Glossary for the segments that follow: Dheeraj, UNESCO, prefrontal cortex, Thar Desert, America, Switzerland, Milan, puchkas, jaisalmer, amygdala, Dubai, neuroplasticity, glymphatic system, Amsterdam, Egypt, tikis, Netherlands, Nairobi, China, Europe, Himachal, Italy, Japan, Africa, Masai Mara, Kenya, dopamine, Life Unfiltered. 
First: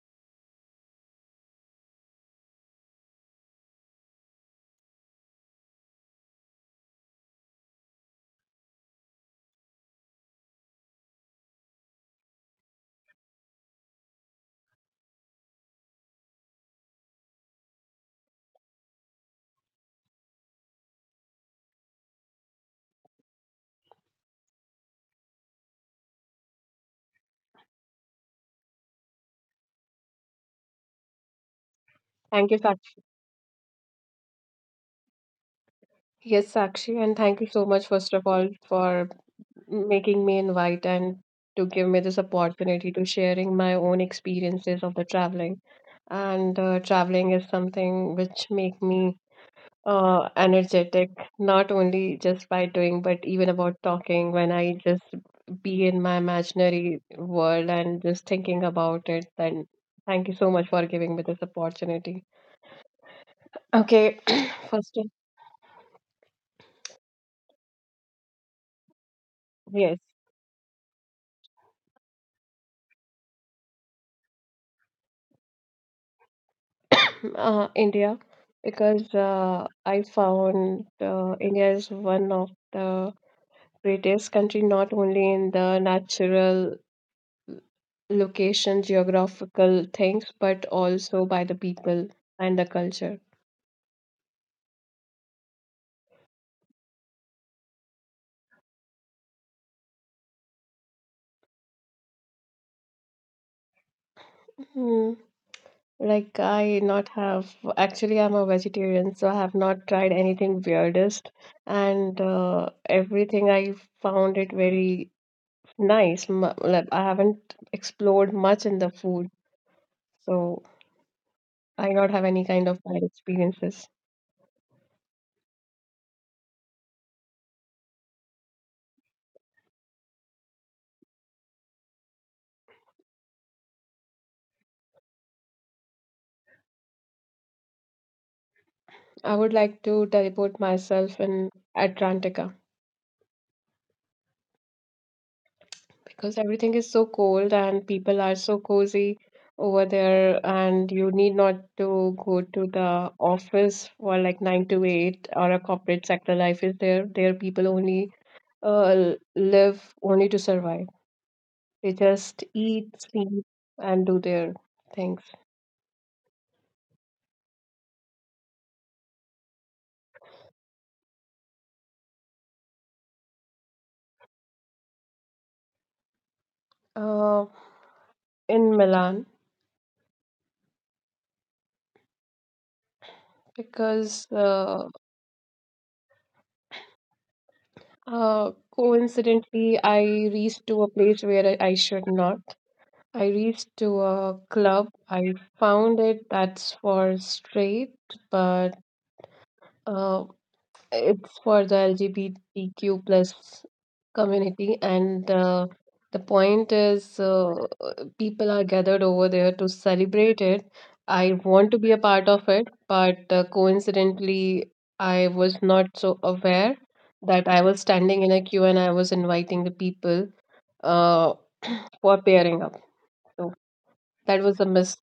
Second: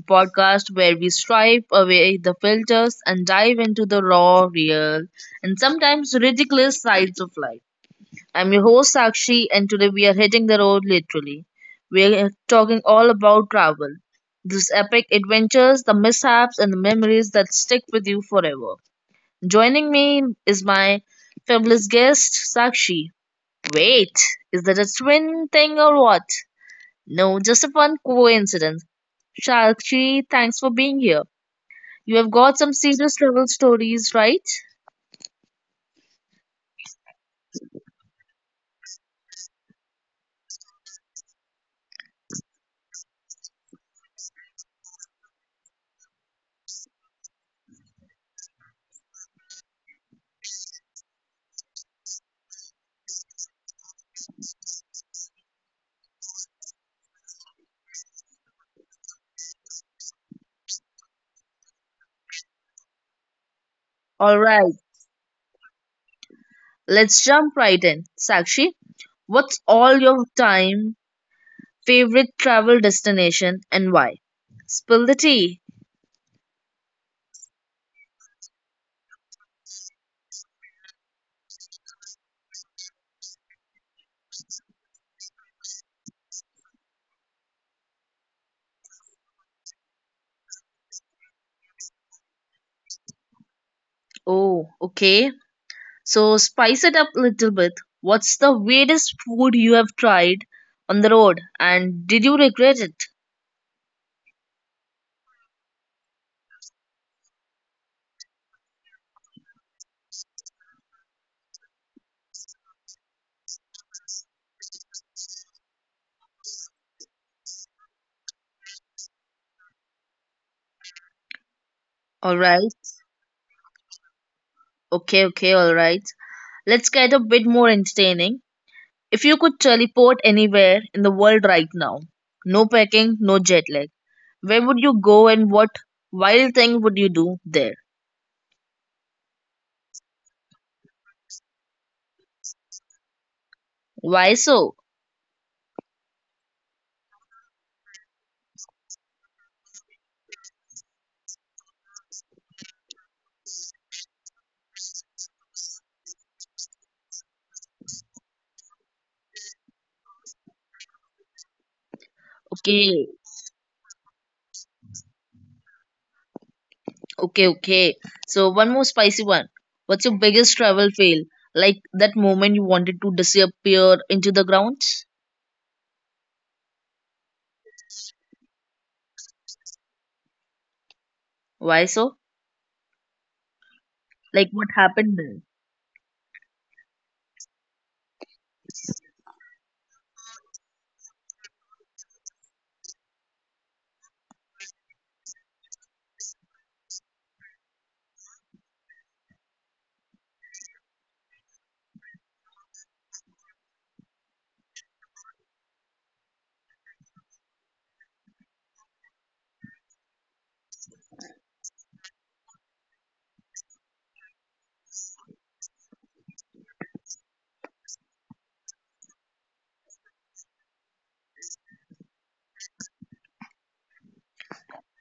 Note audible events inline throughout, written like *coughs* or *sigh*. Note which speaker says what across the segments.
Speaker 1: podcast where we stripe away the filters and dive into the raw, real, and sometimes ridiculous sides of life. I'm your host Sakshi, and today we are hitting the road literally. We're talking all about travel, these epic adventures, the mishaps, and the memories that stick with you forever. Joining me is my fabulous guest, Sakshi. Wait, is that a twin thing or what? No, just a fun coincidence. Shakshi, thanks for being here. You have
Speaker 2: Thank you,
Speaker 1: got some
Speaker 2: Sakshi.
Speaker 1: serious travel stories, right?
Speaker 2: Yes, Sakshi, and thank you so much, first of all, for making me invite and to give me this opportunity to sharing my own experiences of the traveling. And traveling is something which make me energetic, not only just by doing, but even about talking when I just be in my imaginary world and just thinking about it. Then thank you so much for giving me this opportunity. Okay.
Speaker 1: Alright,
Speaker 2: *clears throat* first, of-
Speaker 1: let's jump right in. Sakshi, what's all
Speaker 2: yes.
Speaker 1: your time favorite travel destination and why? Spill the tea.
Speaker 2: *coughs* India, because I found India is one of the greatest country not only in the natural location, geographical things, but also by the people and the culture.
Speaker 1: Oh, okay. So spice it up a little bit. What's the weirdest food you have tried on the road and did you regret it?
Speaker 2: Hmm. Like I not have actually, I'm a vegetarian, so I have not tried anything weirdest, and everything I found it very nice. Like, I haven't explored much in the food, so I not have any kind
Speaker 1: Alright,
Speaker 2: of bad experiences.
Speaker 1: okay, okay, alright. Let's get a bit more entertaining. If you could teleport anywhere in the world right now, no packing, no jet lag, where would you go and what wild thing would you do there?
Speaker 2: I would like to teleport myself in Atlantica
Speaker 1: Why so?
Speaker 2: because everything is so cold and people are so cozy over there, and you need not to go to the office for like 9 to 8 or a corporate sector life is there. There people only live only to survive. They just
Speaker 1: Okay,
Speaker 2: eat, sleep and do their things.
Speaker 1: okay, okay. So, one more spicy one. What's your biggest travel fail? Like that moment you wanted to disappear into the ground?
Speaker 2: Uh, in Milan,
Speaker 1: Why so?
Speaker 2: because
Speaker 1: Like what happened then?
Speaker 2: Coincidentally, I reached to a place where I should not. I reached to a club. I found it that's for straight, but uh, it's for the LGBTQ plus community. And the point is, people are gathered over there to celebrate it. I want to be a part of it, but coincidentally, I was not so aware that I was standing in a queue and I was inviting the people uh, for pairing up. So that was a miss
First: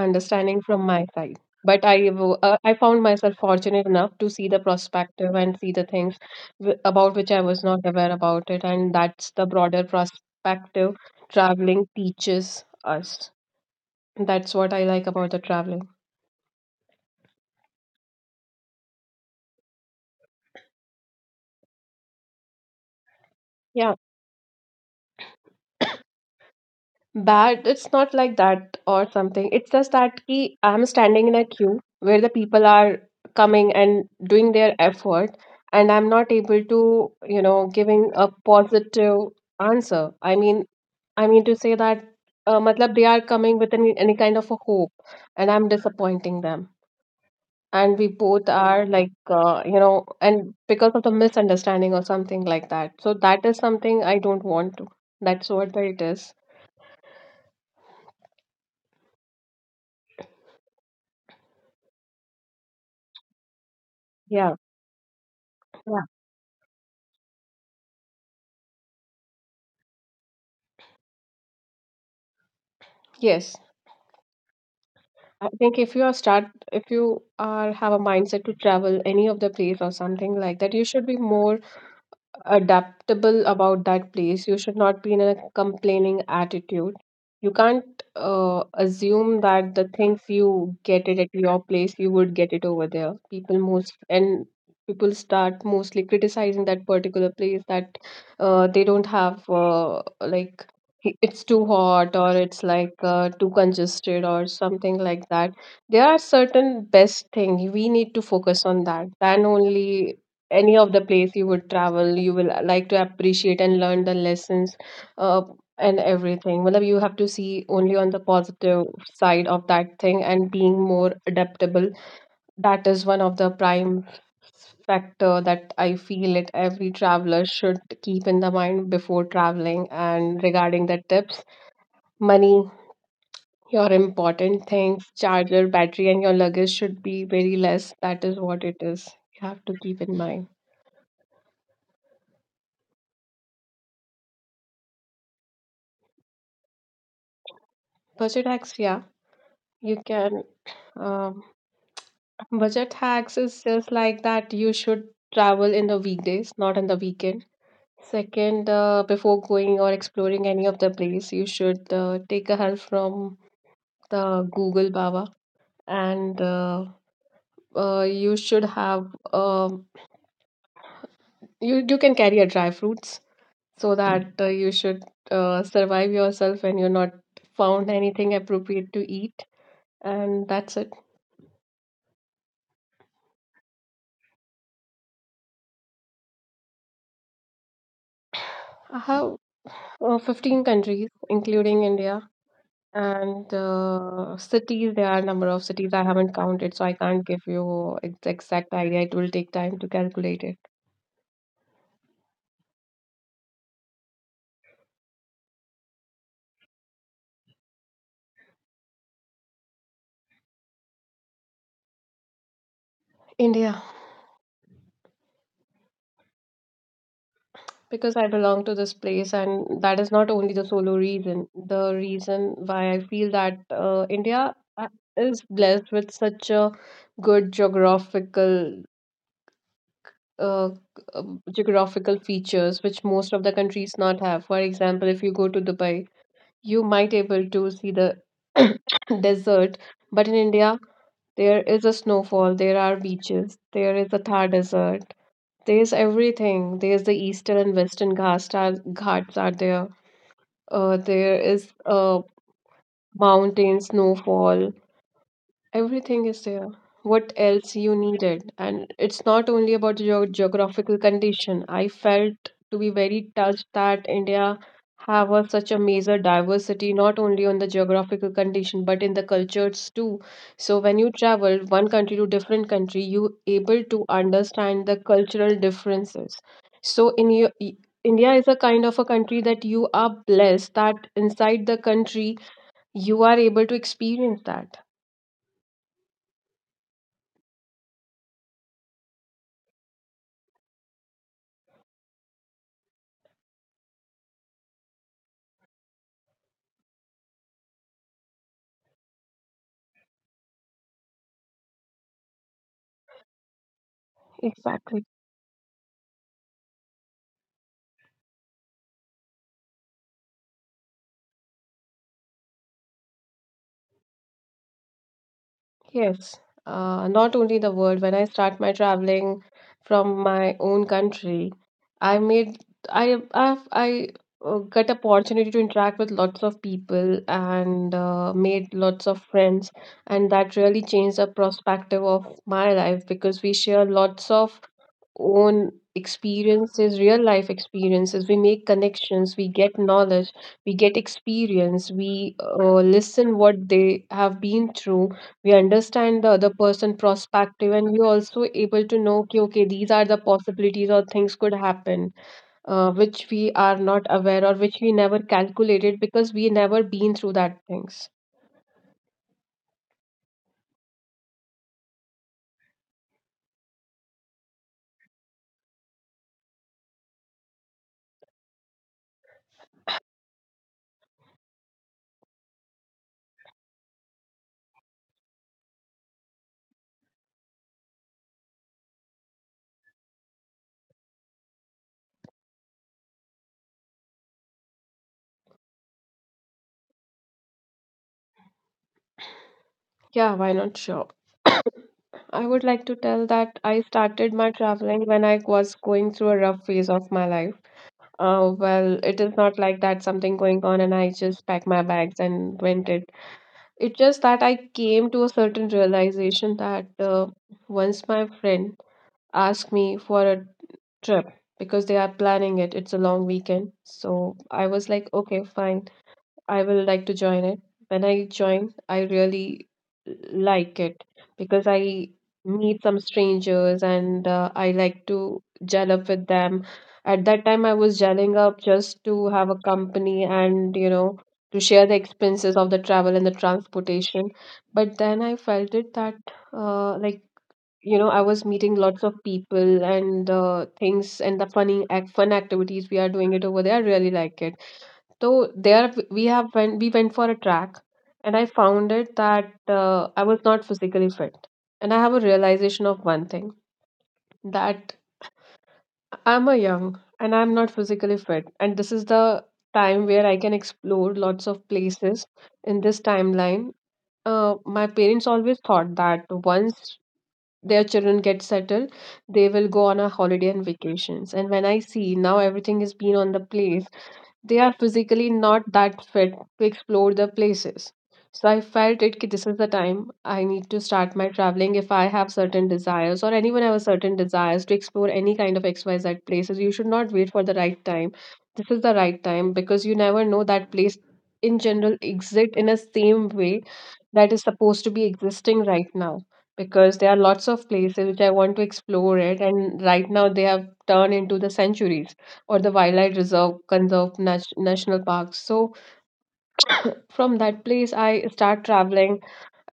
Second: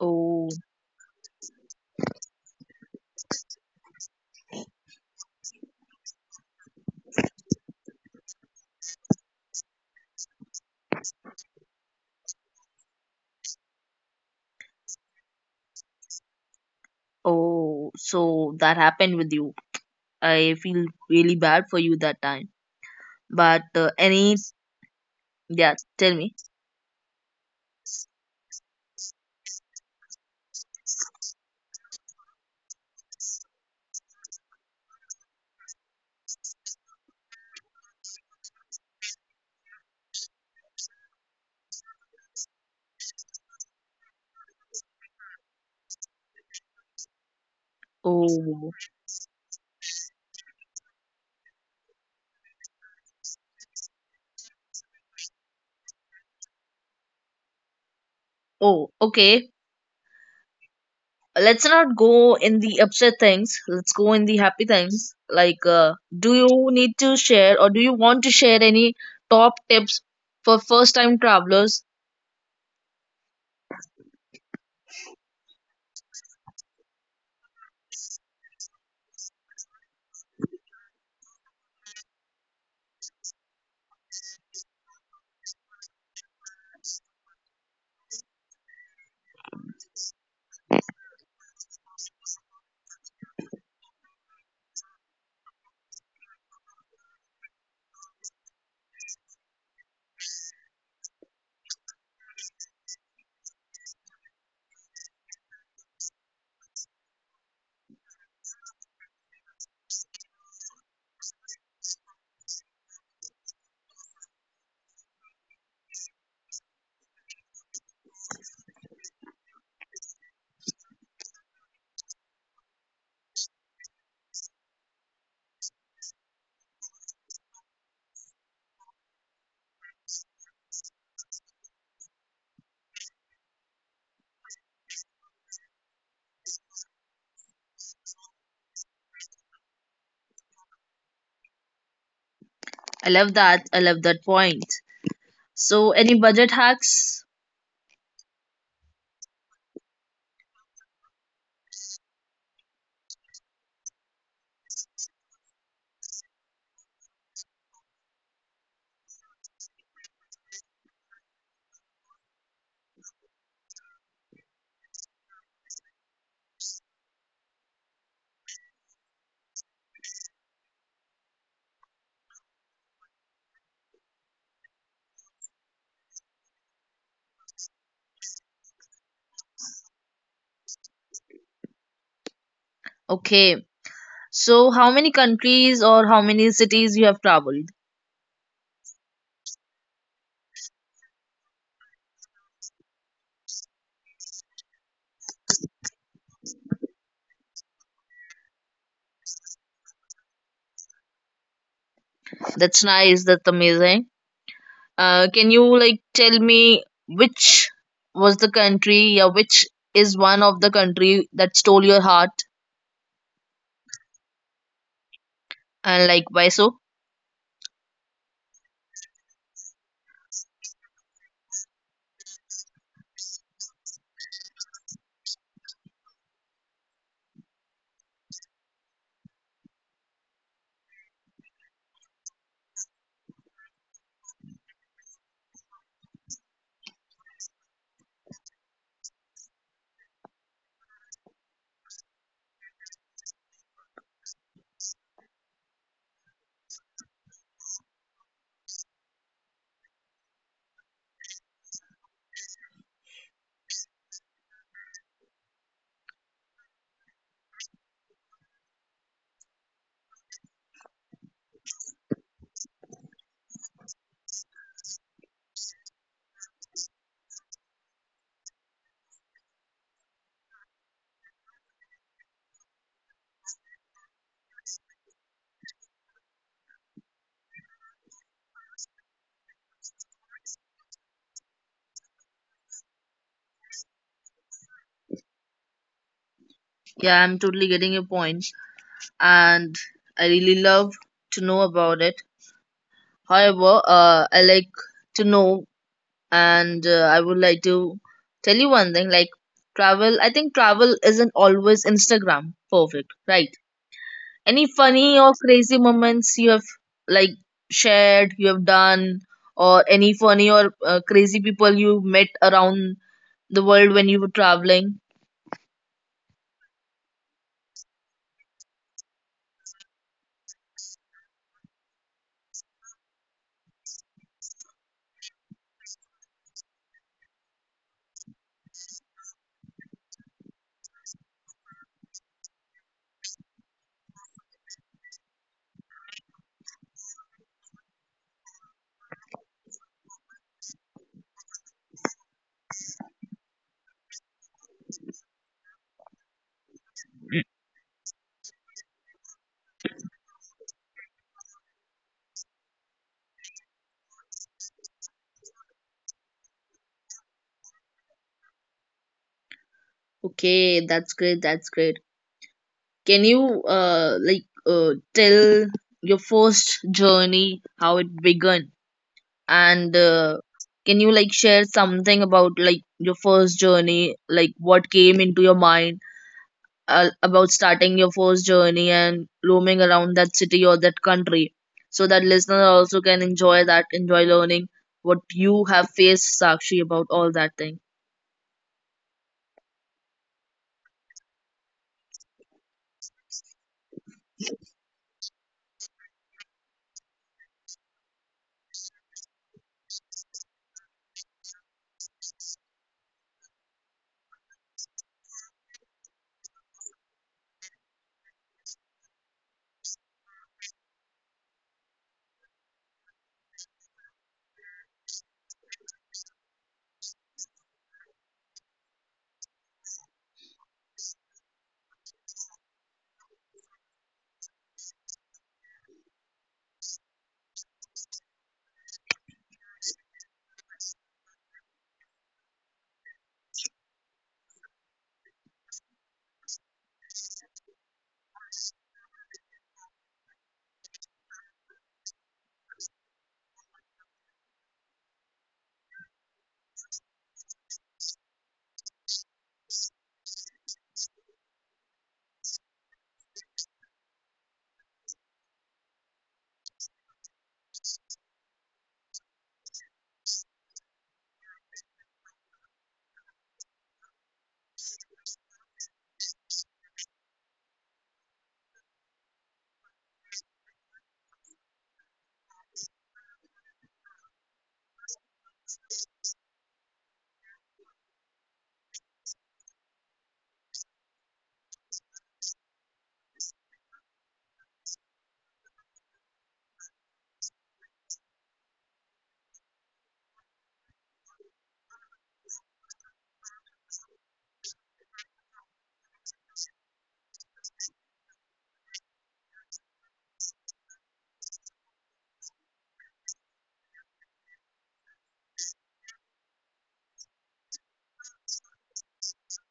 Speaker 1: Oh,
Speaker 2: from my side. But I found myself fortunate enough to see the perspective and see the things about which I was not aware about it, and that's the broader perspective traveling teaches us. That's what I like about the traveling.
Speaker 1: oh, so that happened with you. I feel really bad for you that time. But
Speaker 2: Yeah,
Speaker 1: any, yeah, tell me.
Speaker 2: bad. It's not like that or something. It's just that ki, I'm standing in a queue where the people are coming and doing their effort, and I'm not able to giving a positive answer. I mean to say that, matlab they are coming with any kind of a hope, and I'm disappointing them. And we both
Speaker 1: Oh,
Speaker 2: are like, and because of the misunderstanding or something like that. So that is something I don't want to. That's what it is.
Speaker 1: Oh, okay. Let's not go in the upset things. Let's go in the
Speaker 2: Yeah.
Speaker 1: happy things. Like,
Speaker 2: Yeah.
Speaker 1: do you need to share or do you want to share any top tips for first time travelers?
Speaker 2: Yes. I think if you are have a mindset to travel any of the place or something like that, you should be more adaptable about that place. You should not be in a complaining attitude. You can't assume that the thing if you get it at your place, you would get it over there. People start mostly criticizing that particular place that they don't have like, it's too hot, or it's like too congested or something like that. There are certain best thing we need to focus on that, than only any of the place you would travel, you will like to appreciate and learn the lessons, uh, and everything मतलब you have to see only on the positive side of that thing, and being more adaptable, that is one of the prime factor that I feel it every traveler should keep in the mind before traveling. And regarding the tips, money, your important things, charger, battery, and your luggage should be very less. That is what it is, you have to keep in mind.
Speaker 1: I love that. I love that point. So, any budget hacks?
Speaker 2: Budget hacks, yeah. You can. Um, Budget hacks is just like that. You should travel in the weekdays, not on the weekend. Second, before going or exploring any of the place, you should take a help from the Google Baba, and you should have, um, you can carry a dry fruits so that you should survive yourself when you're not found anything appropriate to eat, and that's it.
Speaker 1: Okay. So, how many countries or how many cities you have traveled?
Speaker 2: *sighs* I have 15 countries, including India. And cities, there are a number of cities I haven't counted, so I can't give you exact idea. It will take time to calculate it.
Speaker 1: That's nice. That's amazing. Can you like tell me which was the country or which is one of the country that stole your heart?
Speaker 2: India,
Speaker 1: And like why so?
Speaker 2: because I belong to this place, and that is not only the solo reason. The reason why I feel that India is blessed with such a good geographical uh, uh, geographical features, which most of the countries not have. For example, if you go to Dubai, you might able to see the *clears throat* *coughs* desert. But in India, there is a snowfall, there are beaches, there is a Thar Desert, there's everything. There's the eastern and western ghats are there. There is mountain snowfall. Everything is there. What else you needed? And it's not only about your geographical condition. I felt to be very touched that India have a, such a major diversity, not only on the geographical condition, but in the cultures too. So when you travel one country to different country, you able to understand the cultural differences. So in India is a kind of a country that you are blessed that inside the country you are able to experience that.
Speaker 1: Yeah, I'm totally getting your points, and I really love to know about it. However, I like to know, and I would like to tell you one thing like travel, I think travel isn't always Instagram perfect, right? Any
Speaker 2: Exactly.
Speaker 1: funny or crazy moments you have, like shared, you have done, or any funny or crazy people you met around the world when you were traveling?
Speaker 2: Yes, not only the world. When I start my traveling from my own country, I made I I've, I got opportunity to interact with lots of people and made lots of friends, and that really changed the perspective of my life because we share lots of own experiences, real life experiences. We make connections, we get knowledge, we get experience, we listen what they have been through, we understand the other person perspective, and we're also able to know, okay, okay, these are the possibilities or things could happen, which we are not aware or which we never calculated because we never been through that things.
Speaker 1: Okay, that's great, that's great. Can you like tell your first journey how it began, and can you like share something about like your first journey, like what came into your mind about starting your first journey and roaming around that city or that country, so that listener also can enjoy that, enjoy learning what you have faced, Sakshi, about all that thing?
Speaker 2: Yeah, why not? Sure. I would like to tell that I started my traveling when I was going through a rough phase of my life. Well, it is not like that something going on and I just packed my bags and went it. It's just that I came to a certain realization that once my friend asked me for a trip because they are planning it, it's a long weekend. So I was like, okay, fine. I will like to join it. When I join, I really like it because I meet some strangers and I like to gel up with them. At that time, I was gelling up just to have a company and, you know, to share the expenses of the travel and the transportation. But then I felt it that, like, you know, I was meeting lots of people and things, and the fun activities we are doing it over there. I really like it. So there we went for a track, and I found it that I was not physically fit. And I have a realization of one thing, that I'm a young and I'm not physically fit. And this is the time where I can explore lots of places in this timeline. My parents always thought that once their children get settled, they will go on a holiday and vacations. And when I see now everything is being on the place, they are physically not that fit to explore the places. So I felt it ki, this is the time I need to start my traveling. If I have certain desires, or anyone have a certain desires to explore any kind of XYZ places, you should not wait for the right time. This is the right time because you never know that place in general exist in a same way that is supposed to be existing right now, because there are lots of places which I want to explore it and right now they have turned into the centuries or the wildlife reserve, conserve national parks. So from that place, I start traveling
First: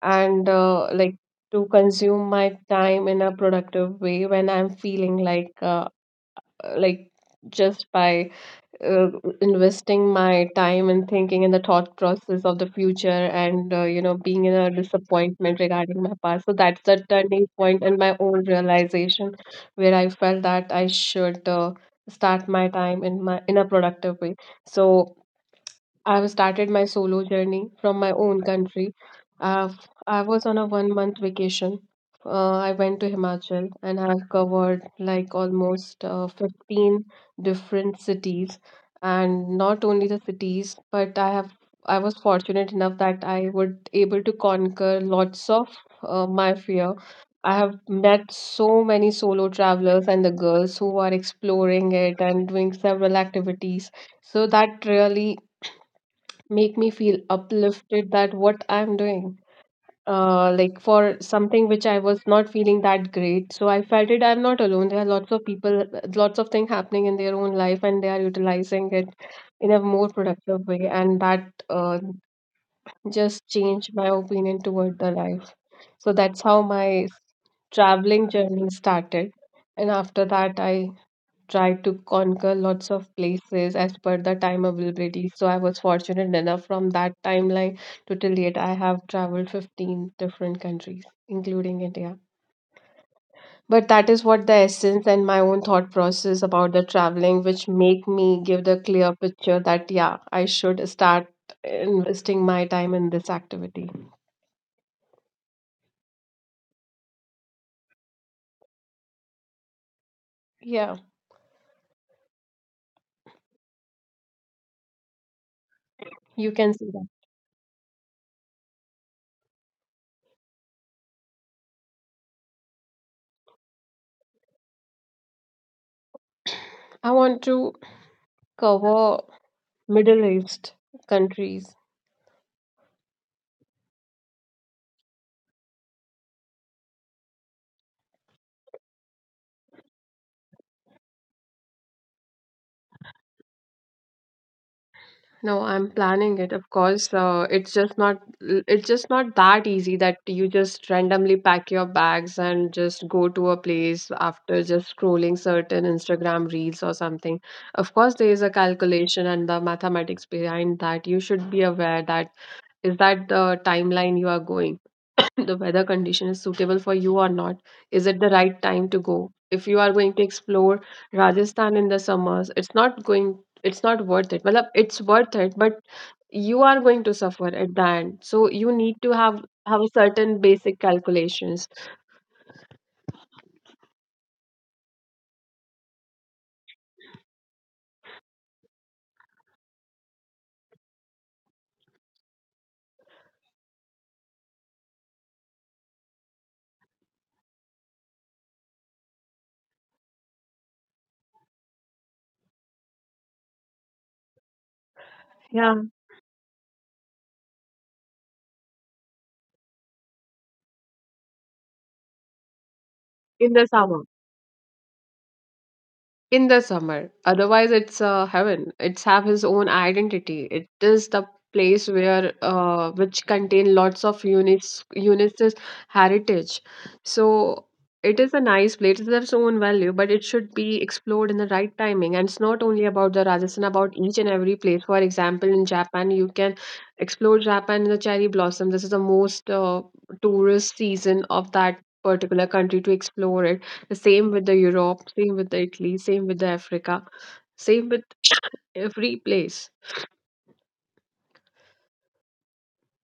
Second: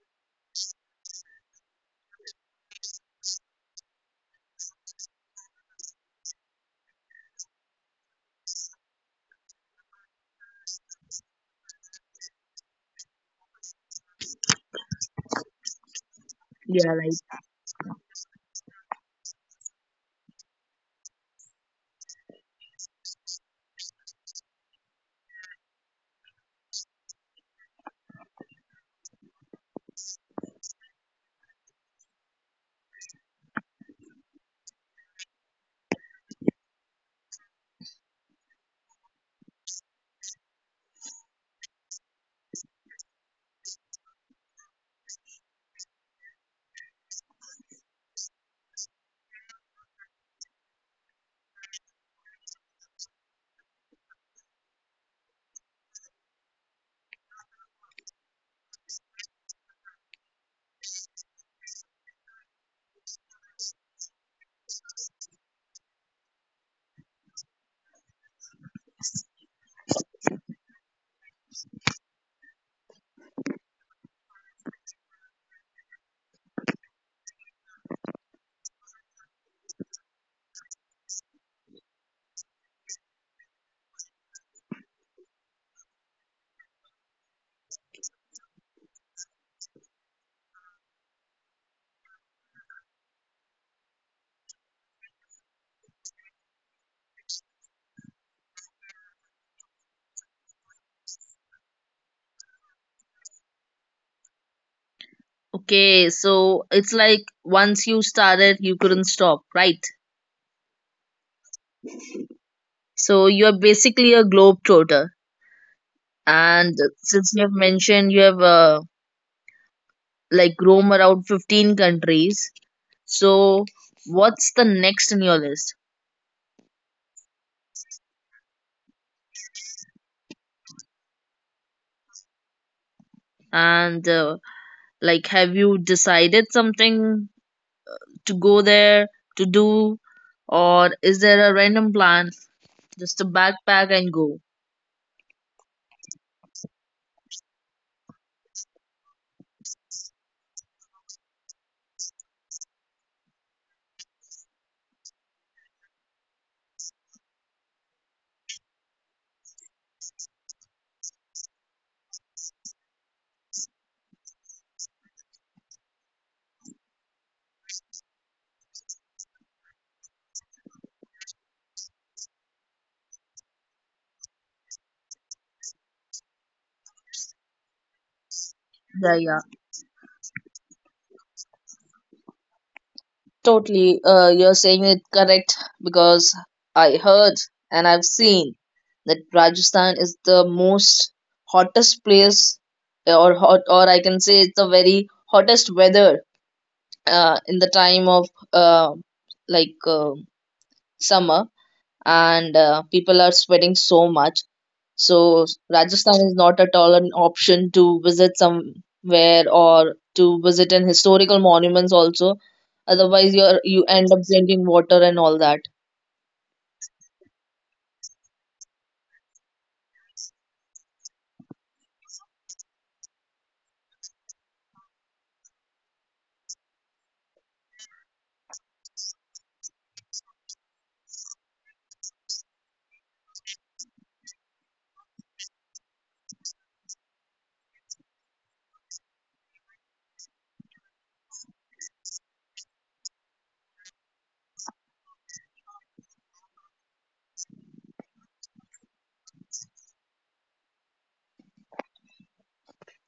Speaker 2: and like, to consume my time in a productive way, when I'm feeling like just by uh, investing my time and thinking in the thought process of the future, and you know, being in a disappointment regarding my past. So that's
Speaker 1: Yeah,
Speaker 2: the
Speaker 1: right.
Speaker 2: turning point and my own realization, where I felt that I should start my time in my in a productive way. So I've started my solo journey from my own country. I've, I was on a 1 month vacation. I went to Himachal and I've covered like almost 15 different cities. And not only the cities, but I was fortunate enough that I would able to conquer lots of my fear. I have met so many solo travelers and the girls who are exploring it and doing several activities. So that really make me feel uplifted that what I'm doing. Like for something which I was not feeling that great. So I felt it I'm not alone. There are lots of people, lots of things happening in their own life, and they are utilizing it in a more productive way. And that just changed my opinion toward the life. So that's how my traveling journey started. And after that, I try to conquer lots of places as per the time availability. So I was fortunate enough from that timeline to till yet I have traveled 15 different countries, including India. But that is what the essence and my own thought process about the traveling, which make me give the clear picture that yeah, I should start investing my time in this activity.
Speaker 1: Okay, so it's like once you started you couldn't stop, right?
Speaker 2: Yeah,
Speaker 1: So you're basically a globetrotter.
Speaker 2: you
Speaker 1: And
Speaker 2: can see that.
Speaker 1: since you have mentioned you have like roam around 15 countries, so what's the next in your list?
Speaker 2: I want to cover Middle East countries.
Speaker 1: And like, have you decided something to go there to do, or is there a random plan just to backpack and go?
Speaker 2: No, I'm planning it. Of course, it's just not that easy that you just randomly pack your bags and just go to a place after just scrolling certain Instagram reels or something. Of course, there is a calculation and the mathematics behind that. You should be aware that is that the timeline you are going, *coughs* *clears throat* the weather condition is suitable for you or not. Is it the right time to go? If you are going to explore Rajasthan in the summers, it's not going. It's not worth it. Well, it's worth it, but you are going to suffer at the end, so you need
Speaker 1: Yeah,
Speaker 2: to
Speaker 1: yeah.
Speaker 2: have a certain basic calculations
Speaker 1: Totally, you're saying it correct because I heard and I've seen that Rajasthan is the most hottest place, or hot, or I can say it's the very hottest weather in the time of like summer, and people are sweating so much. So Rajasthan is not at all an option to visit somewhere or to visit an historical monuments also. Otherwise, you
Speaker 2: in the
Speaker 1: you
Speaker 2: summer
Speaker 1: end up drinking water and all that.
Speaker 2: in the summer. Otherwise, it's heaven. It's have his own identity. It is the place where which contain lots of UNESCO's heritage. So it is a nice place. It has its own value, but it should be explored in the right timing. And it's not only about the Rajasthan, about each and every place. For example, in Japan, you can explore Japan in the cherry blossom. This is the most tourist season of that particular country to explore it, the same with the Europe, same with the Italy, same with the Africa, same with every place.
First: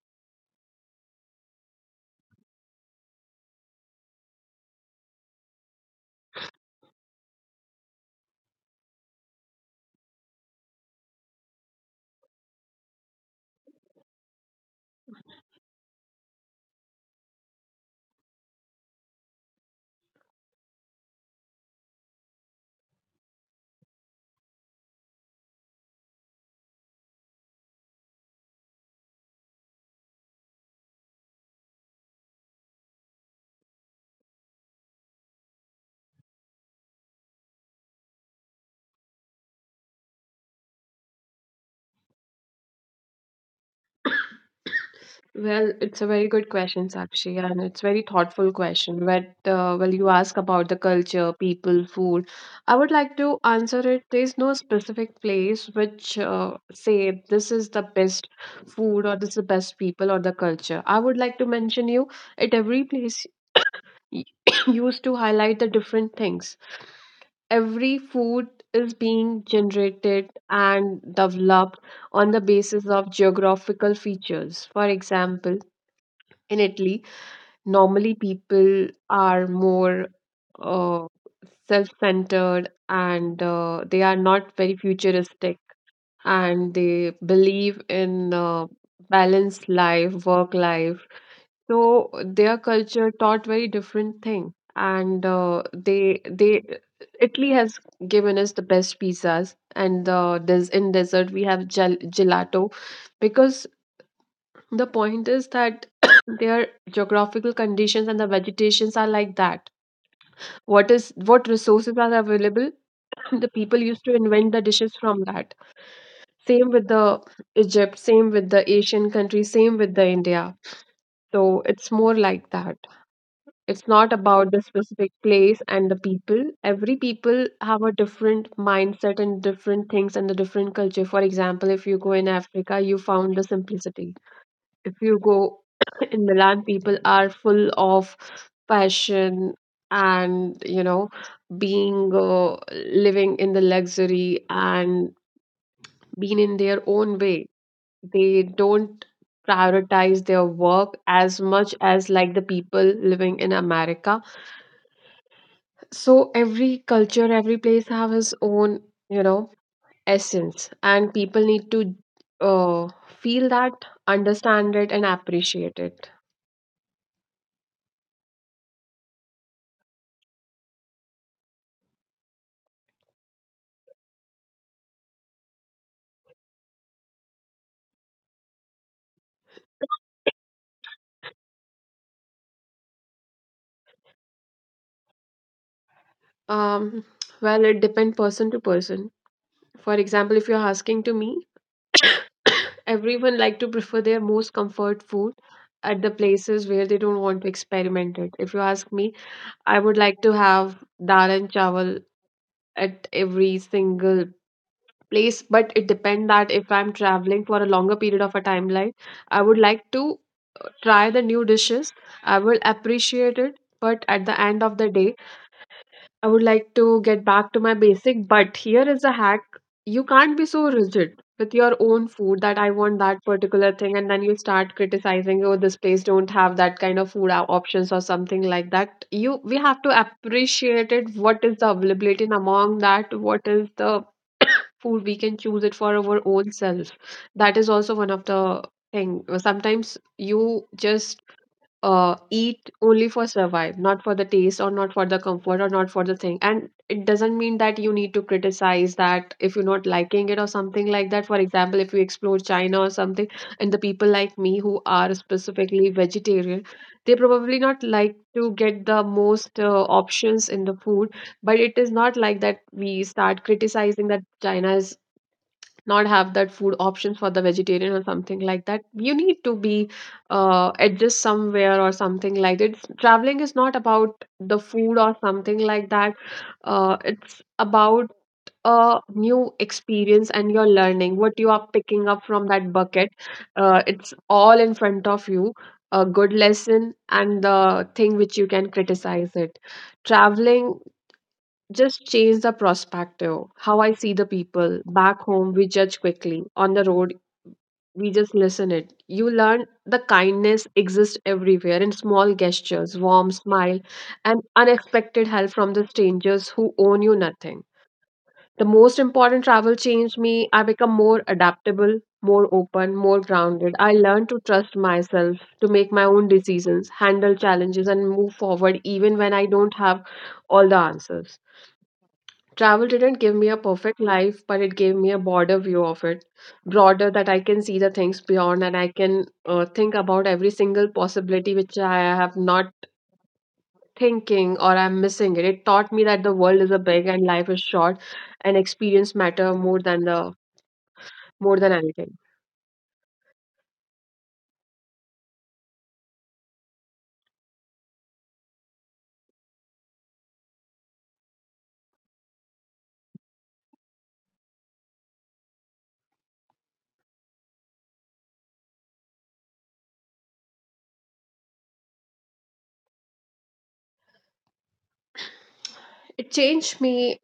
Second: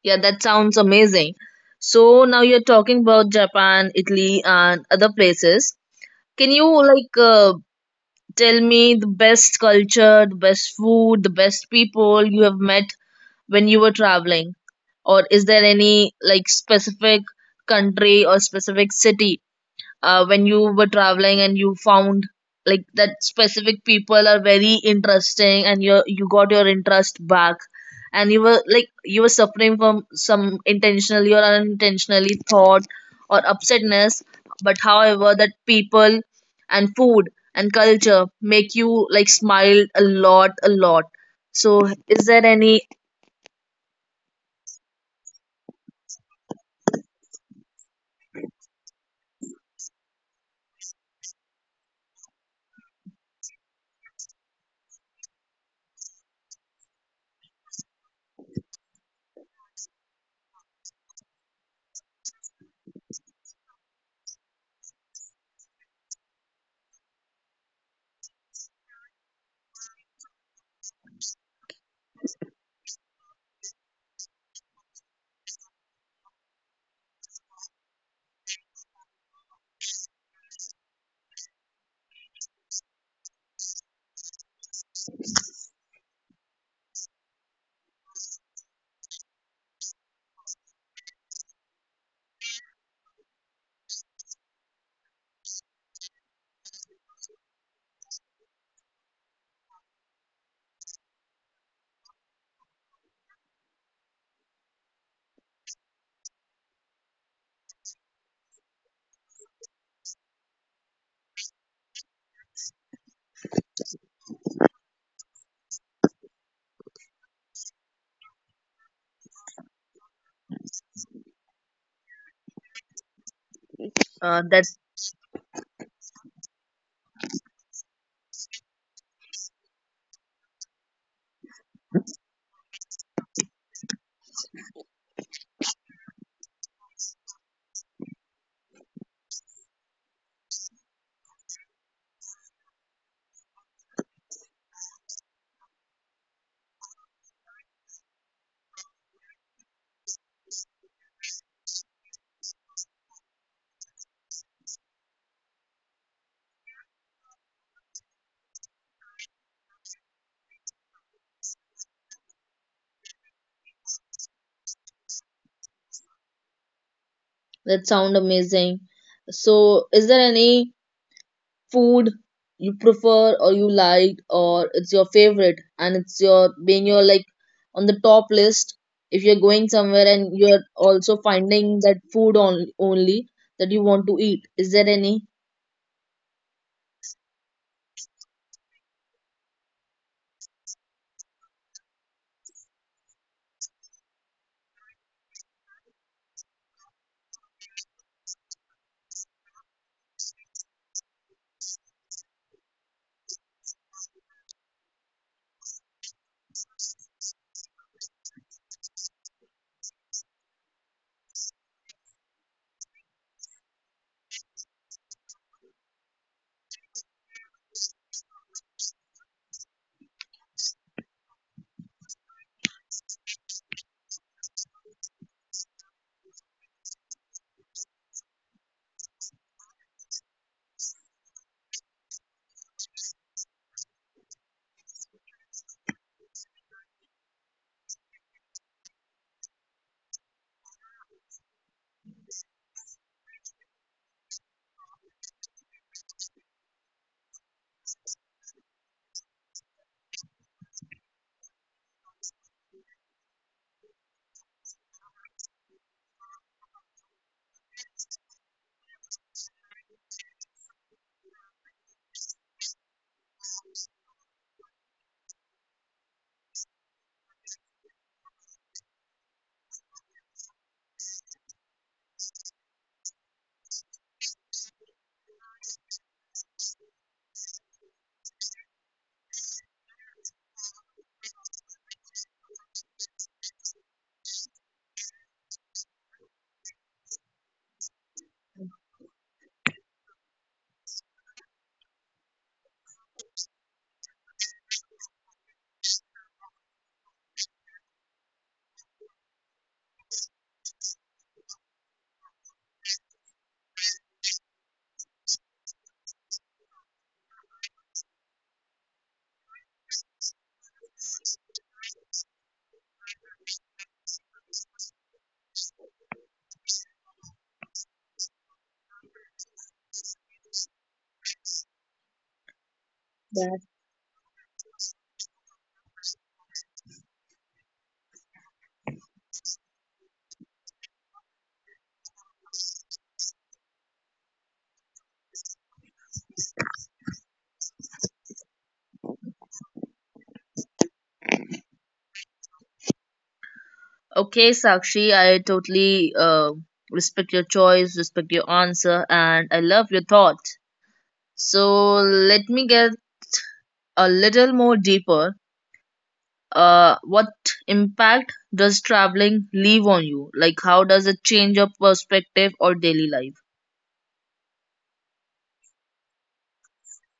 Speaker 1: Yeah, that sounds amazing. So now you're talking about Japan, Italy, and other places. Can you like tell me the best culture, the best food, the best people you have met when you were traveling? Or is there any like specific country or specific city when you were traveling and you found like that specific people are very interesting and you got your interest back, and you were like you were suffering from some intentionally or unintentionally thought or upsetness, but however that people and food and culture make you like smile a lot a lot? So is there any?
Speaker 2: Well, it's a very good question, Sakshi, and it's very thoughtful question. But well, you ask about the culture, people, food. I would like to answer it. There's no specific place which say this is the best food or this is the best people or the culture. I would like to mention you, at every place *coughs* used to highlight the different things, every food is being generated and developed on the basis of geographical features. For example, in Italy, normally people are more uh, self centered, and they are not very futuristic, and they believe in balanced life, work life, so their culture taught very different thing, and they Italy has given us the best pizzas, and des in dessert we have gelato, because the point is that *coughs* their geographical conditions and the vegetations are like that. What resources are available? *coughs* The people used to invent the dishes from that. Same with the Egypt, same with the Asian countries, same with the India. So it's more like that. It's not
Speaker 1: uh, that
Speaker 2: about the specific place and the people. Every people have a different mindset and different things and the different culture. For example, if you go in Africa, you found the simplicity. If you go *coughs* *clears throat* in Milan, people are full of passion and being living in the luxury and being in their own way. They don't prioritize their work as much as like the people living in America, so every culture, every place have its own you know essence, and people need to uh, feel that, understand it and appreciate it.
Speaker 1: that sound amazing. So is there any food you prefer or you like, or it's your favorite and it's your being your like on the top list, if you're going somewhere and you're also finding that food on, only that you want to eat, is there any
Speaker 2: Um well, it depends person to person. For example, if you're asking to me, everyone like to prefer their most comfort food at the places where they don't want to experiment it. If you ask me, I would like to have dal and chawal at every single place. But it depend that if I'm traveling for a longer period of a timeline, I would like to try the new dishes. I will appreciate it. But at the end of the day, I would like to get back to my basic. But here is a hack, you can't be so rigid with your own food that I want that particular thing and then you start criticizing, oh, this place don't have that kind of food options or something like that. You we have to appreciate it, what is the availability and among that what is the food we can choose it for our own self. That is also one of the thing. Sometimes you just eat only for survive, not for the taste or not for the comfort or not for the thing, and it doesn't mean that you need to criticize that if you're not liking it or something like that. For example, if you explore China or something, and the people like me who are specifically vegetarian, they probably not like to get the most options in the food. But it is not like that we start criticizing that China is not have that food options for the vegetarian or something like that. You need to be adjust somewhere or something like that. Traveling is not about the food or something like that. It's about a new experience, and you're learning what you are picking up from that bucket. It's all in front of you, a good lesson and the thing which you can criticize it. Traveling just change the perspective. How I see the people back home, we judge quickly. On the road, we just listen it. You learn the kindness exists everywhere in small gestures, warm smile, and unexpected help from the strangers who owe you nothing. The most important travel changed me. I become more adaptable, more open, more grounded. I learned to trust myself, to make my own decisions, handle challenges, and move forward even when I don't have all the answers. Travel didn't give
Speaker 1: that?
Speaker 2: me a perfect life, but it gave me a broader view of it, broader that I can see the things beyond, and I can think about every single possibility which I have not thinking or I'm missing it. It taught me that the world is a big and life is short, and experience matter more than anything.
Speaker 1: Okay, Sakshi, I totally respect your choice, respect your answer, and I love your thought. So let me get a little more deeper. What impact does traveling leave on you? Like, how does it change your perspective or daily life?
Speaker 2: It changed me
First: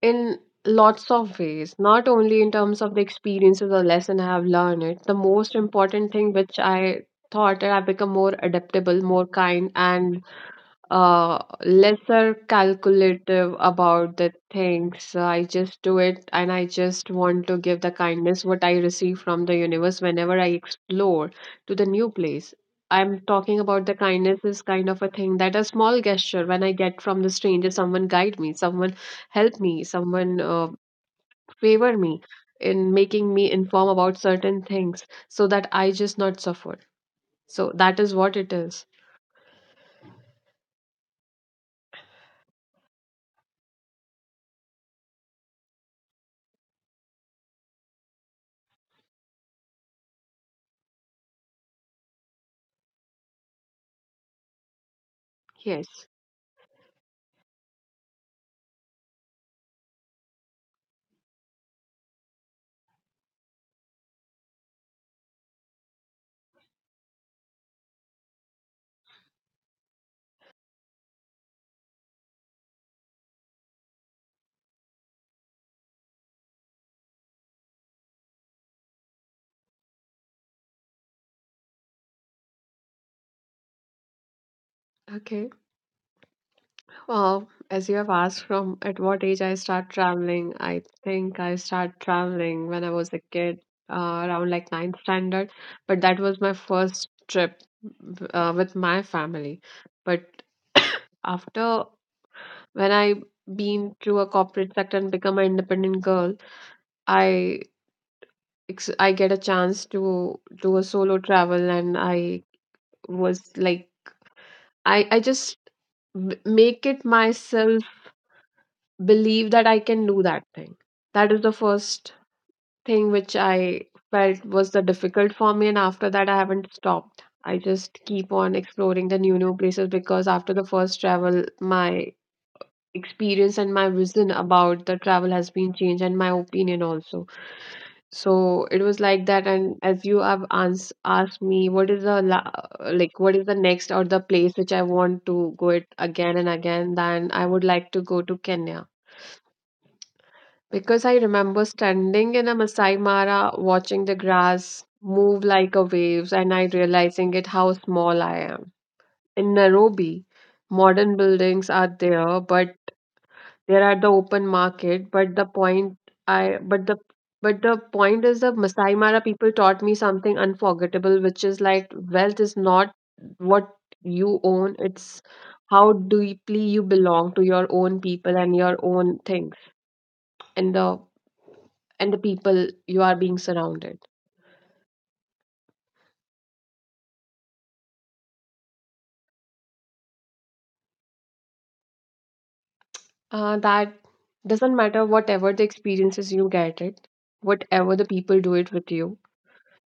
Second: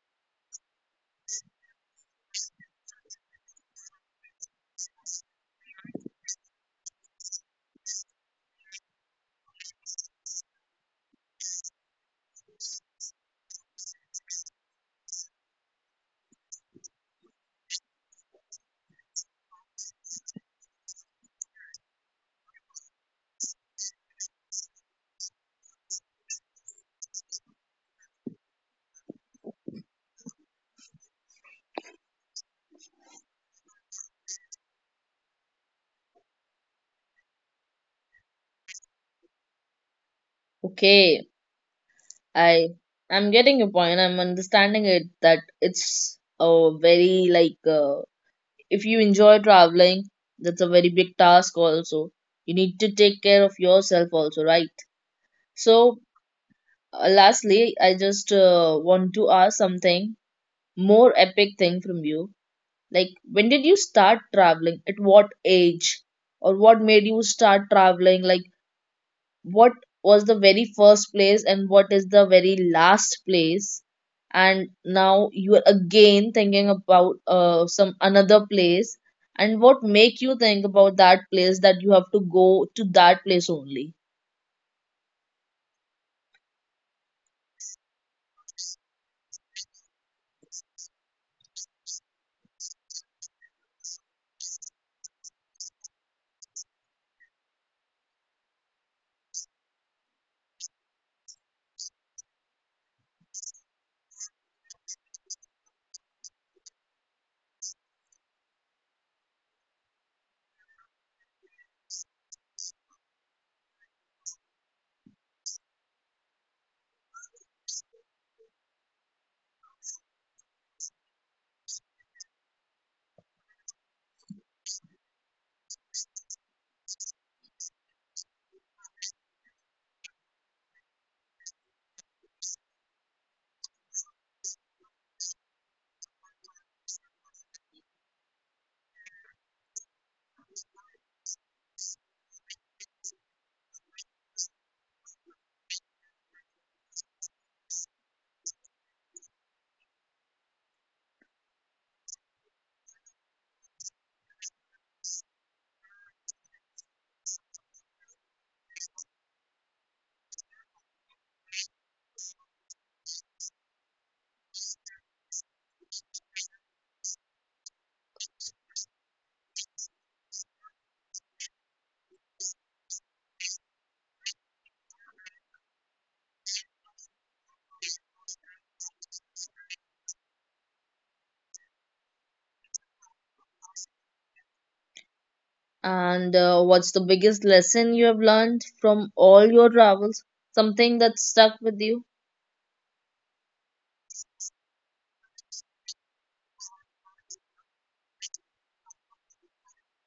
Speaker 2: in lots of ways, not only in terms of the experiences or lesson I have learned it. The most important thing which I thought that I've become more adaptable, more kind, and uh, lesser calculative about the things. I just do it, and I just want to give the kindness what I receive from the universe whenever I explore to the new place. I'm talking about the kindness is kind of a thing that a small gesture when I get from the stranger, someone guide me, someone help me, someone favor me in making me inform about certain things so that I just not suffer. So that is what it is.
Speaker 1: Okay, I I'm getting your point. I'm understanding it that it's a very like if you enjoy traveling, that's a very big task. Also, you need to take care of yourself also, right? So,
Speaker 2: Yes.
Speaker 1: lastly, I just want to ask something more epic thing from you. Like, when did you start traveling? At what age? Or what made you start traveling? Like, what was the very first place and what is the very last place? And now you are again thinking about some another place. And what make you think about that place that you have to go to that place only?
Speaker 2: Okay. Well, as you have asked from at what age I start traveling, I think I start traveling when I was a kid, around like ninth standard. But that was my first trip with my family. But after when I been through a corporate sector and become an independent girl, I I get a chance to do a solo travel, and I was like I just m- make it myself believe that I can do that thing. That is the first thing which I felt was the difficult for me, and after that, I haven't stopped. I just keep on exploring the new places because after the first travel, my experience and my vision about the travel has been changed and my opinion also, so it was like that. And as you have asked me what is the like, what is the next or the place which I want to go it again and again, then I would like to go to Kenya. Because I remember standing in a Masai Mara watching the grass move like a waves and I realizing it how small I am. In Nairobi, modern buildings are there, but there are the open market, but the point I but the point is the Masai Mara people taught me something unforgettable, which is like wealth is not what you own, it's how deeply you belong to your own people and your own things. And the and the people you are being surrounded.
Speaker 1: And what's the biggest lesson you have learned from all your travels? Something that stuck with you?
Speaker 2: That doesn't matter whatever the experiences you get it, whatever the people do it with you,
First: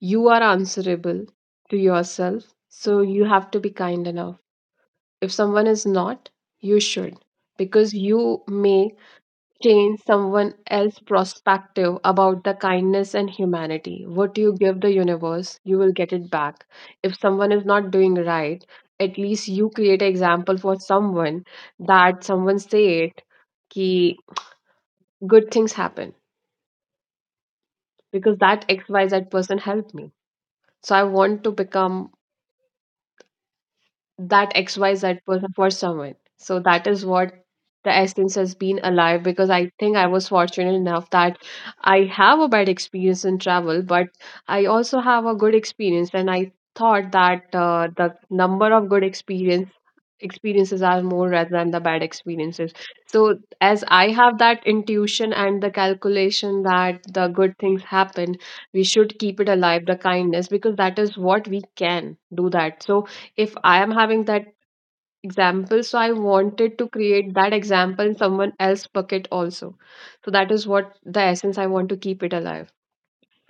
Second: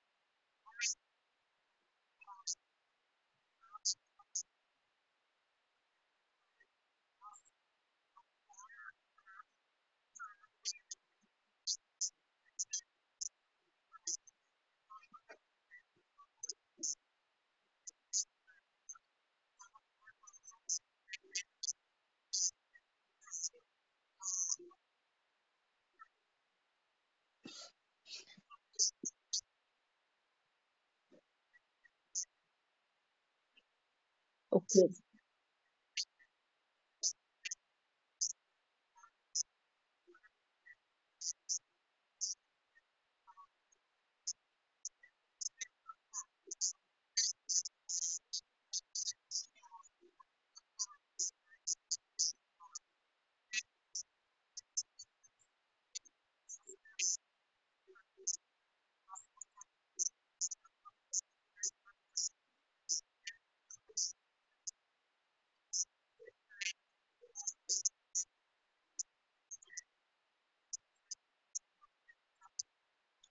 Speaker 2: you are answerable to yourself. So you have to be kind enough. If someone is not, you should because you make change someone else's perspective about the kindness and humanity. What you give the universe, you will get it back. If someone is not doing right, at least you create an example for someone that someone say it ki good things happen because that XYZ person helped me. So I want to become that
Speaker 1: Okay,
Speaker 2: XYZ person for someone. So that is what the essence has been alive because I think I was fortunate enough that I have a bad experience in travel, but I also have a good experience. And I thought that the number of good experience experiences are more rather than the bad experiences. So as I have that intuition and the calculation that the good things happen, we should keep it alive, the kindness, because that is what we can do that. So if I am having that example, so I wanted to create that example in someone else's bucket also. So that is what the essence I want to keep it alive.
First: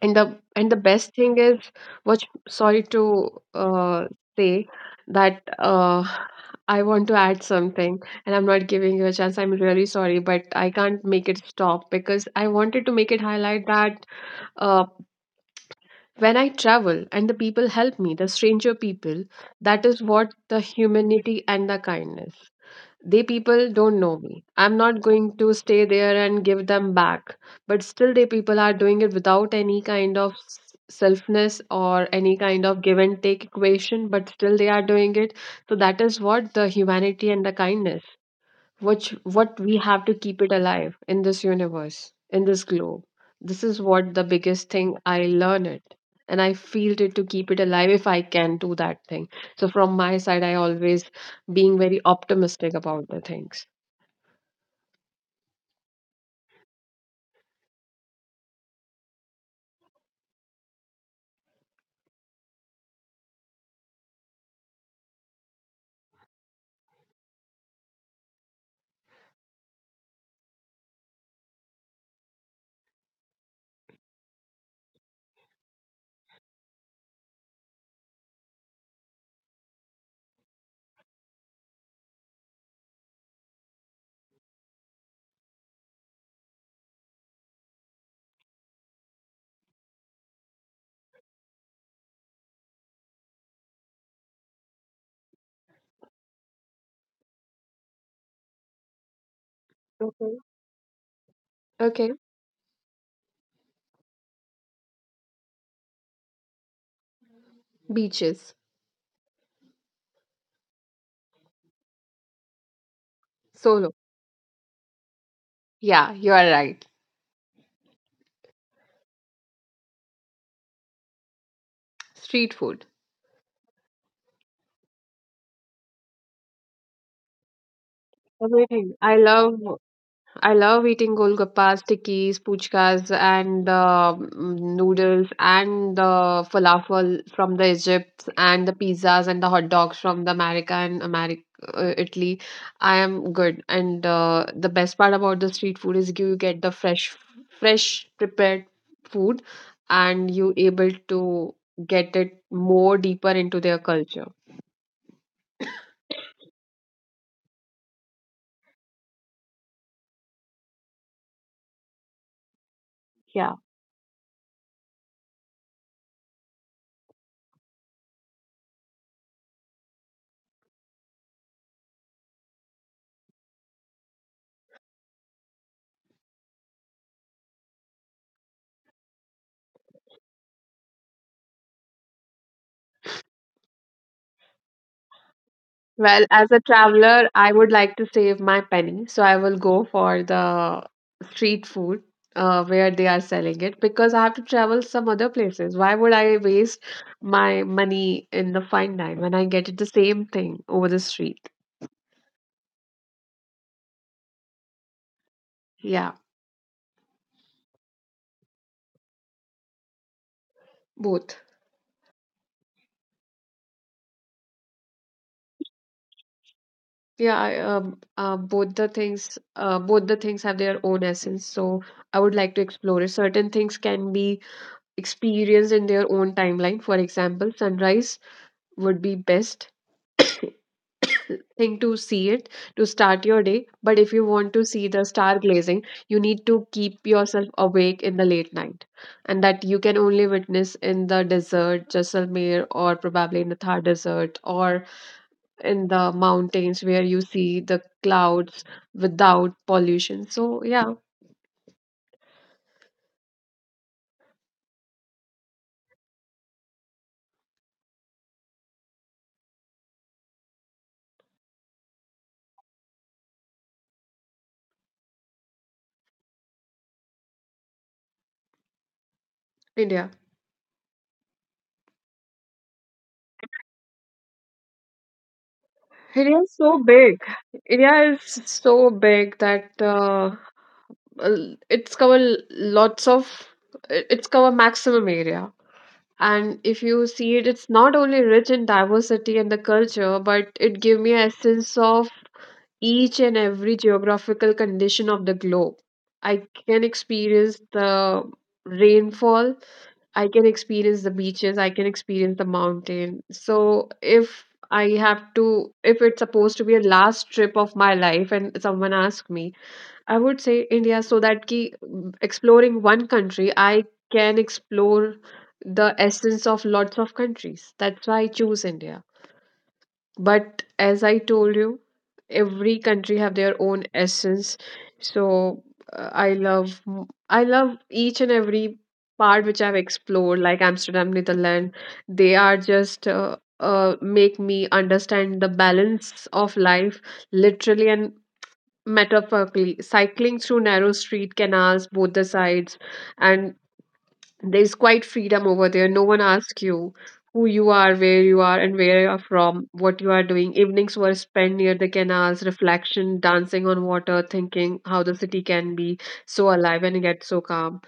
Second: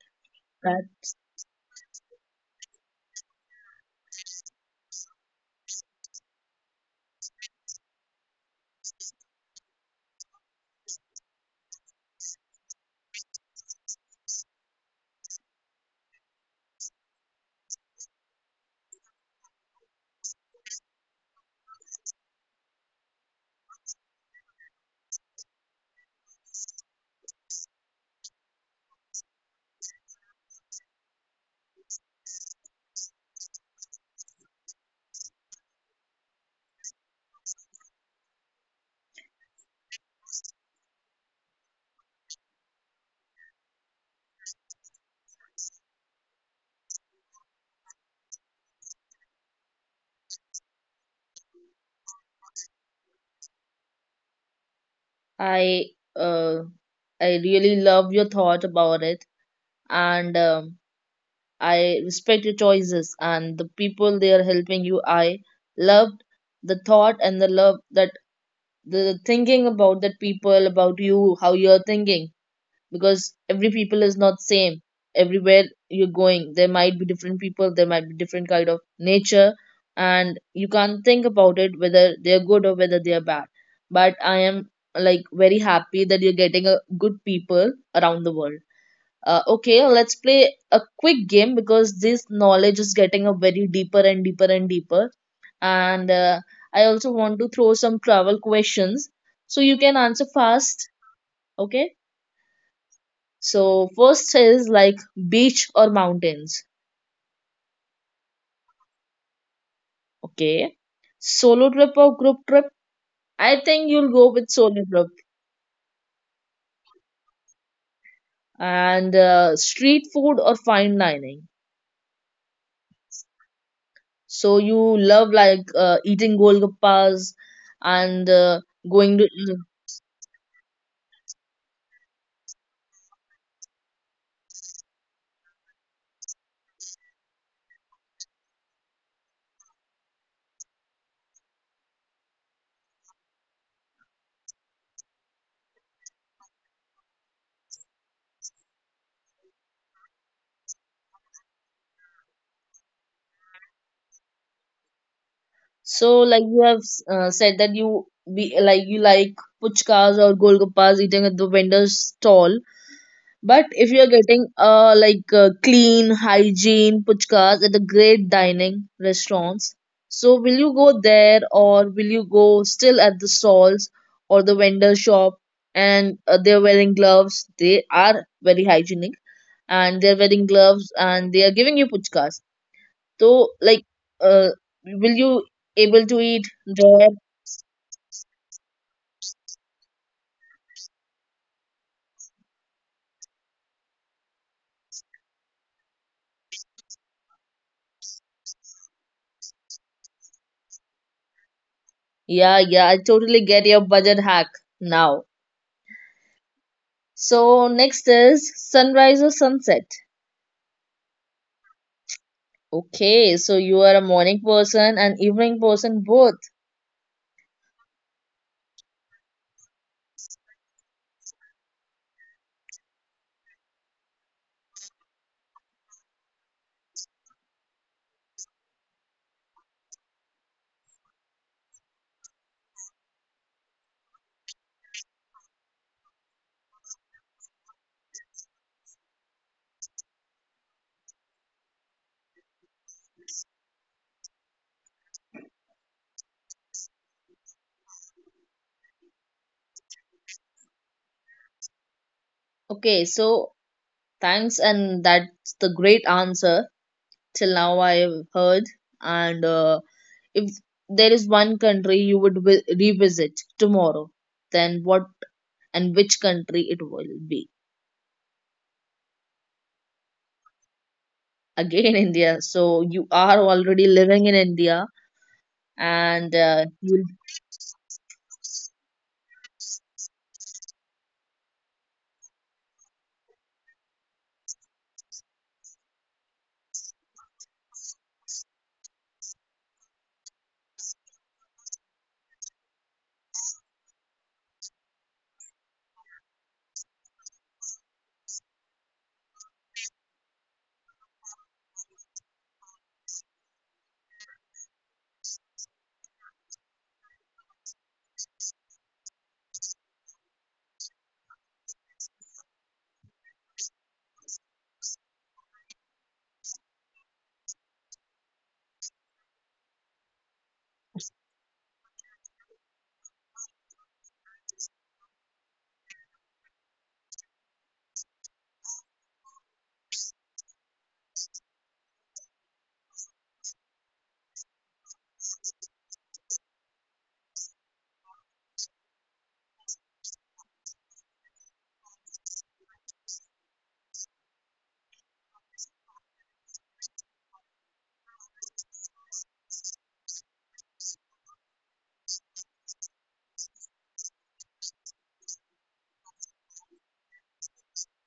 Speaker 2: And the best thing is, what sorry to say that I want to add something, and I'm not giving you a chance. I'm really sorry, but I can't make it stop because I wanted to make it highlight that uh, when I travel and the people help me, the stranger people, that is what the humanity and the kindness. They people don't know me. I'm not going to stay there and give them back. But still, they people are doing it without any kind of selfness or any kind of give and take equation, but still they are doing it. So that is what the humanity and the kindness which what we have to keep it alive in this universe in this globe, this is what the biggest thing I learn it, and I feel it to keep it alive if I can do that thing. So from my side, I always being very optimistic about the things.
Speaker 1: I uh, I really love your thought about it, and I respect your choices and the people they are helping you. I loved the thought and the love that the thinking about that people about you, how you are thinking, because every people is not same everywhere you're going. There might be different people, there might be different kind of nature, and you can't think about it whether they're good or whether they're bad. But I am like very happy that you're getting a good people around the world. Okay, let's play a quick game because this knowledge is getting a very deeper and deeper and deeper. And I also want to throw some travel questions so you can answer
Speaker 2: Okay.
Speaker 1: fast. Okay,
Speaker 2: Okay.
Speaker 1: so first is like beach or mountains.
Speaker 2: Beaches.
Speaker 1: Okay. Solo trip or group trip? I think you'll go
Speaker 2: Solo.
Speaker 1: with solo trip.
Speaker 2: Yeah, you are right.
Speaker 1: And street food or fine dining.
Speaker 2: Street food.
Speaker 1: So you love like eating golgappas and going to.
Speaker 2: Everything I love. I love eating golgappas, tikis, puchkas, and noodles, and the falafel from the Egypt, and the pizzas and the hot dogs from the America and America, Italy. I am good, and the best part about the street food is you get the fresh, fresh prepared food, and you able to get it more deeper into their culture.
Speaker 1: So like you have said that you be like you like puchkas or golgappas eating at the vendor's stall. But
Speaker 2: Yeah.
Speaker 1: if you're getting like clean hygiene puchkas at the great dining restaurants, so will you go there or will you go still at the stalls or the vendor shop, and they're wearing gloves? They are very hygienic and they're wearing gloves and they are giving you puchkas. So like uh will you able to eat
Speaker 2: Well, as a
Speaker 1: there?
Speaker 2: traveler, I would like to save my penny, so I will go for the street food where they are selling it because I have to travel some other places. Why would I waste my money in the fine dine when I get the same thing over the street?
Speaker 1: Yeah, yeah, I totally get your budget hack now.
Speaker 2: Yeah,
Speaker 1: So next is sunrise or sunset.
Speaker 2: both.
Speaker 1: Okay, so you are a morning person and evening person both.
Speaker 2: Yeah, I both the things have their own essence. So I would like to explore it. Certain things can be experienced in their own timeline. For example, sunrise would be best *coughs* thing to see it, to start your day. But if you want to see the star glazing, you need to keep yourself awake in the late night, and that you can only witness in the desert Jaisalmer or probably in the Thar Desert or in the mountains where you see the clouds without pollution. So yeah.
Speaker 1: Okay, so thanks, and that's the great answer till now I've heard. And if there is one country you would revisit tomorrow, then what and which country it will be?
Speaker 2: India.
Speaker 1: Again, *laughs* India. So you are already living in India, and
Speaker 2: India is so
Speaker 1: you
Speaker 2: big. India is so big that it's cover lots of it's cover maximum area. And if you see it, it's not only rich in diversity and the culture, but it gave me a sense of each and every geographical condition of the globe. I can experience the rainfall, I can experience the beaches, I can experience the mountain. So if I have to, if it's supposed to be a last trip of my life and someone asks me, I would say India, so that ki exploring one country, I can explore the essence of lots of countries. That's why I choose India. But as I told you, every country have their own essence. So I love each and every part which I've explored, like Amsterdam, Netherlands. They are just make me understand the balance of life literally and metaphorically, cycling through narrow street canals both the sides, and there's quite freedom over there. No one asks you who you are, where you are, and where you are from, what you are doing. Evenings were spent near the canals, reflection dancing on water, thinking how the city can be so alive and yet so calm.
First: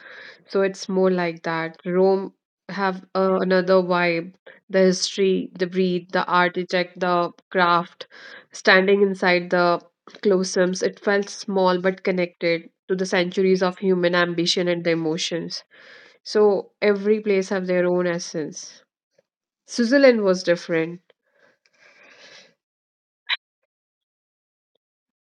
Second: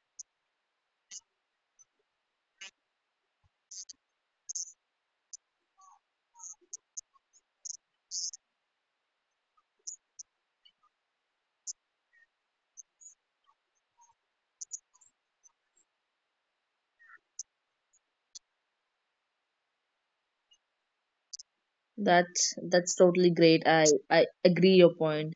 Speaker 2: So it's more like that. Rome have another vibe, the history, the breed, the architect, the craft. Standing inside the cloisters, it felt small but connected to the centuries of human ambition and the emotions. So every place have their own essence. Switzerland was different.
Speaker 1: that's totally great. I agree your point.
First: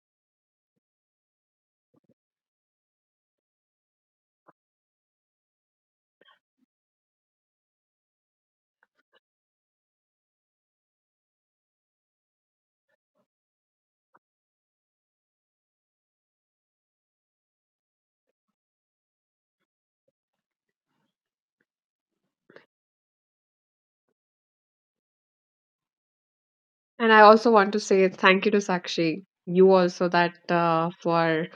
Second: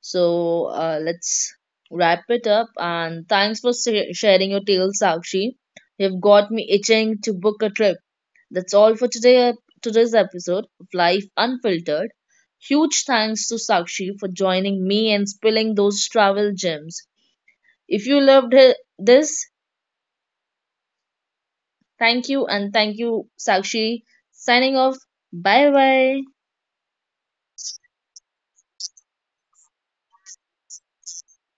Speaker 1: So let's wrap it up. And thanks for sharing your tales, Sakshi. You've got me itching to book a trip. That's all for today. Today's episode of Life Unfiltered. Huge thanks to Sakshi for joining me and spilling those travel gems. If you loved this, thank you, and thank you, Sakshi. Signing off. Bye bye.
Speaker 2: And I also want to say thank you to Sakshi, you also that for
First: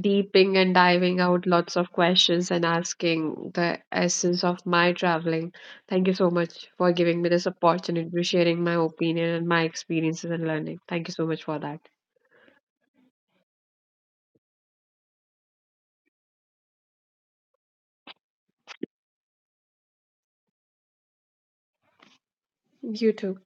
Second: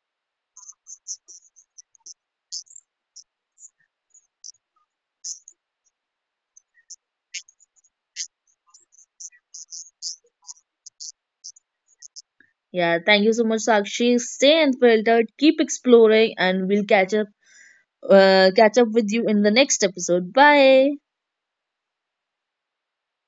Speaker 2: deeping and diving out lots of questions and asking the essence of my traveling. Thank you so much for giving me this opportunity to sharing my opinion and my experiences and learning. Thank you so much for that.
Speaker 1: Yeah, thank you so much, Sakshi. Stay unfiltered, keep exploring, and we'll catch up with you in the next episode. Bye.
Speaker 2: You too.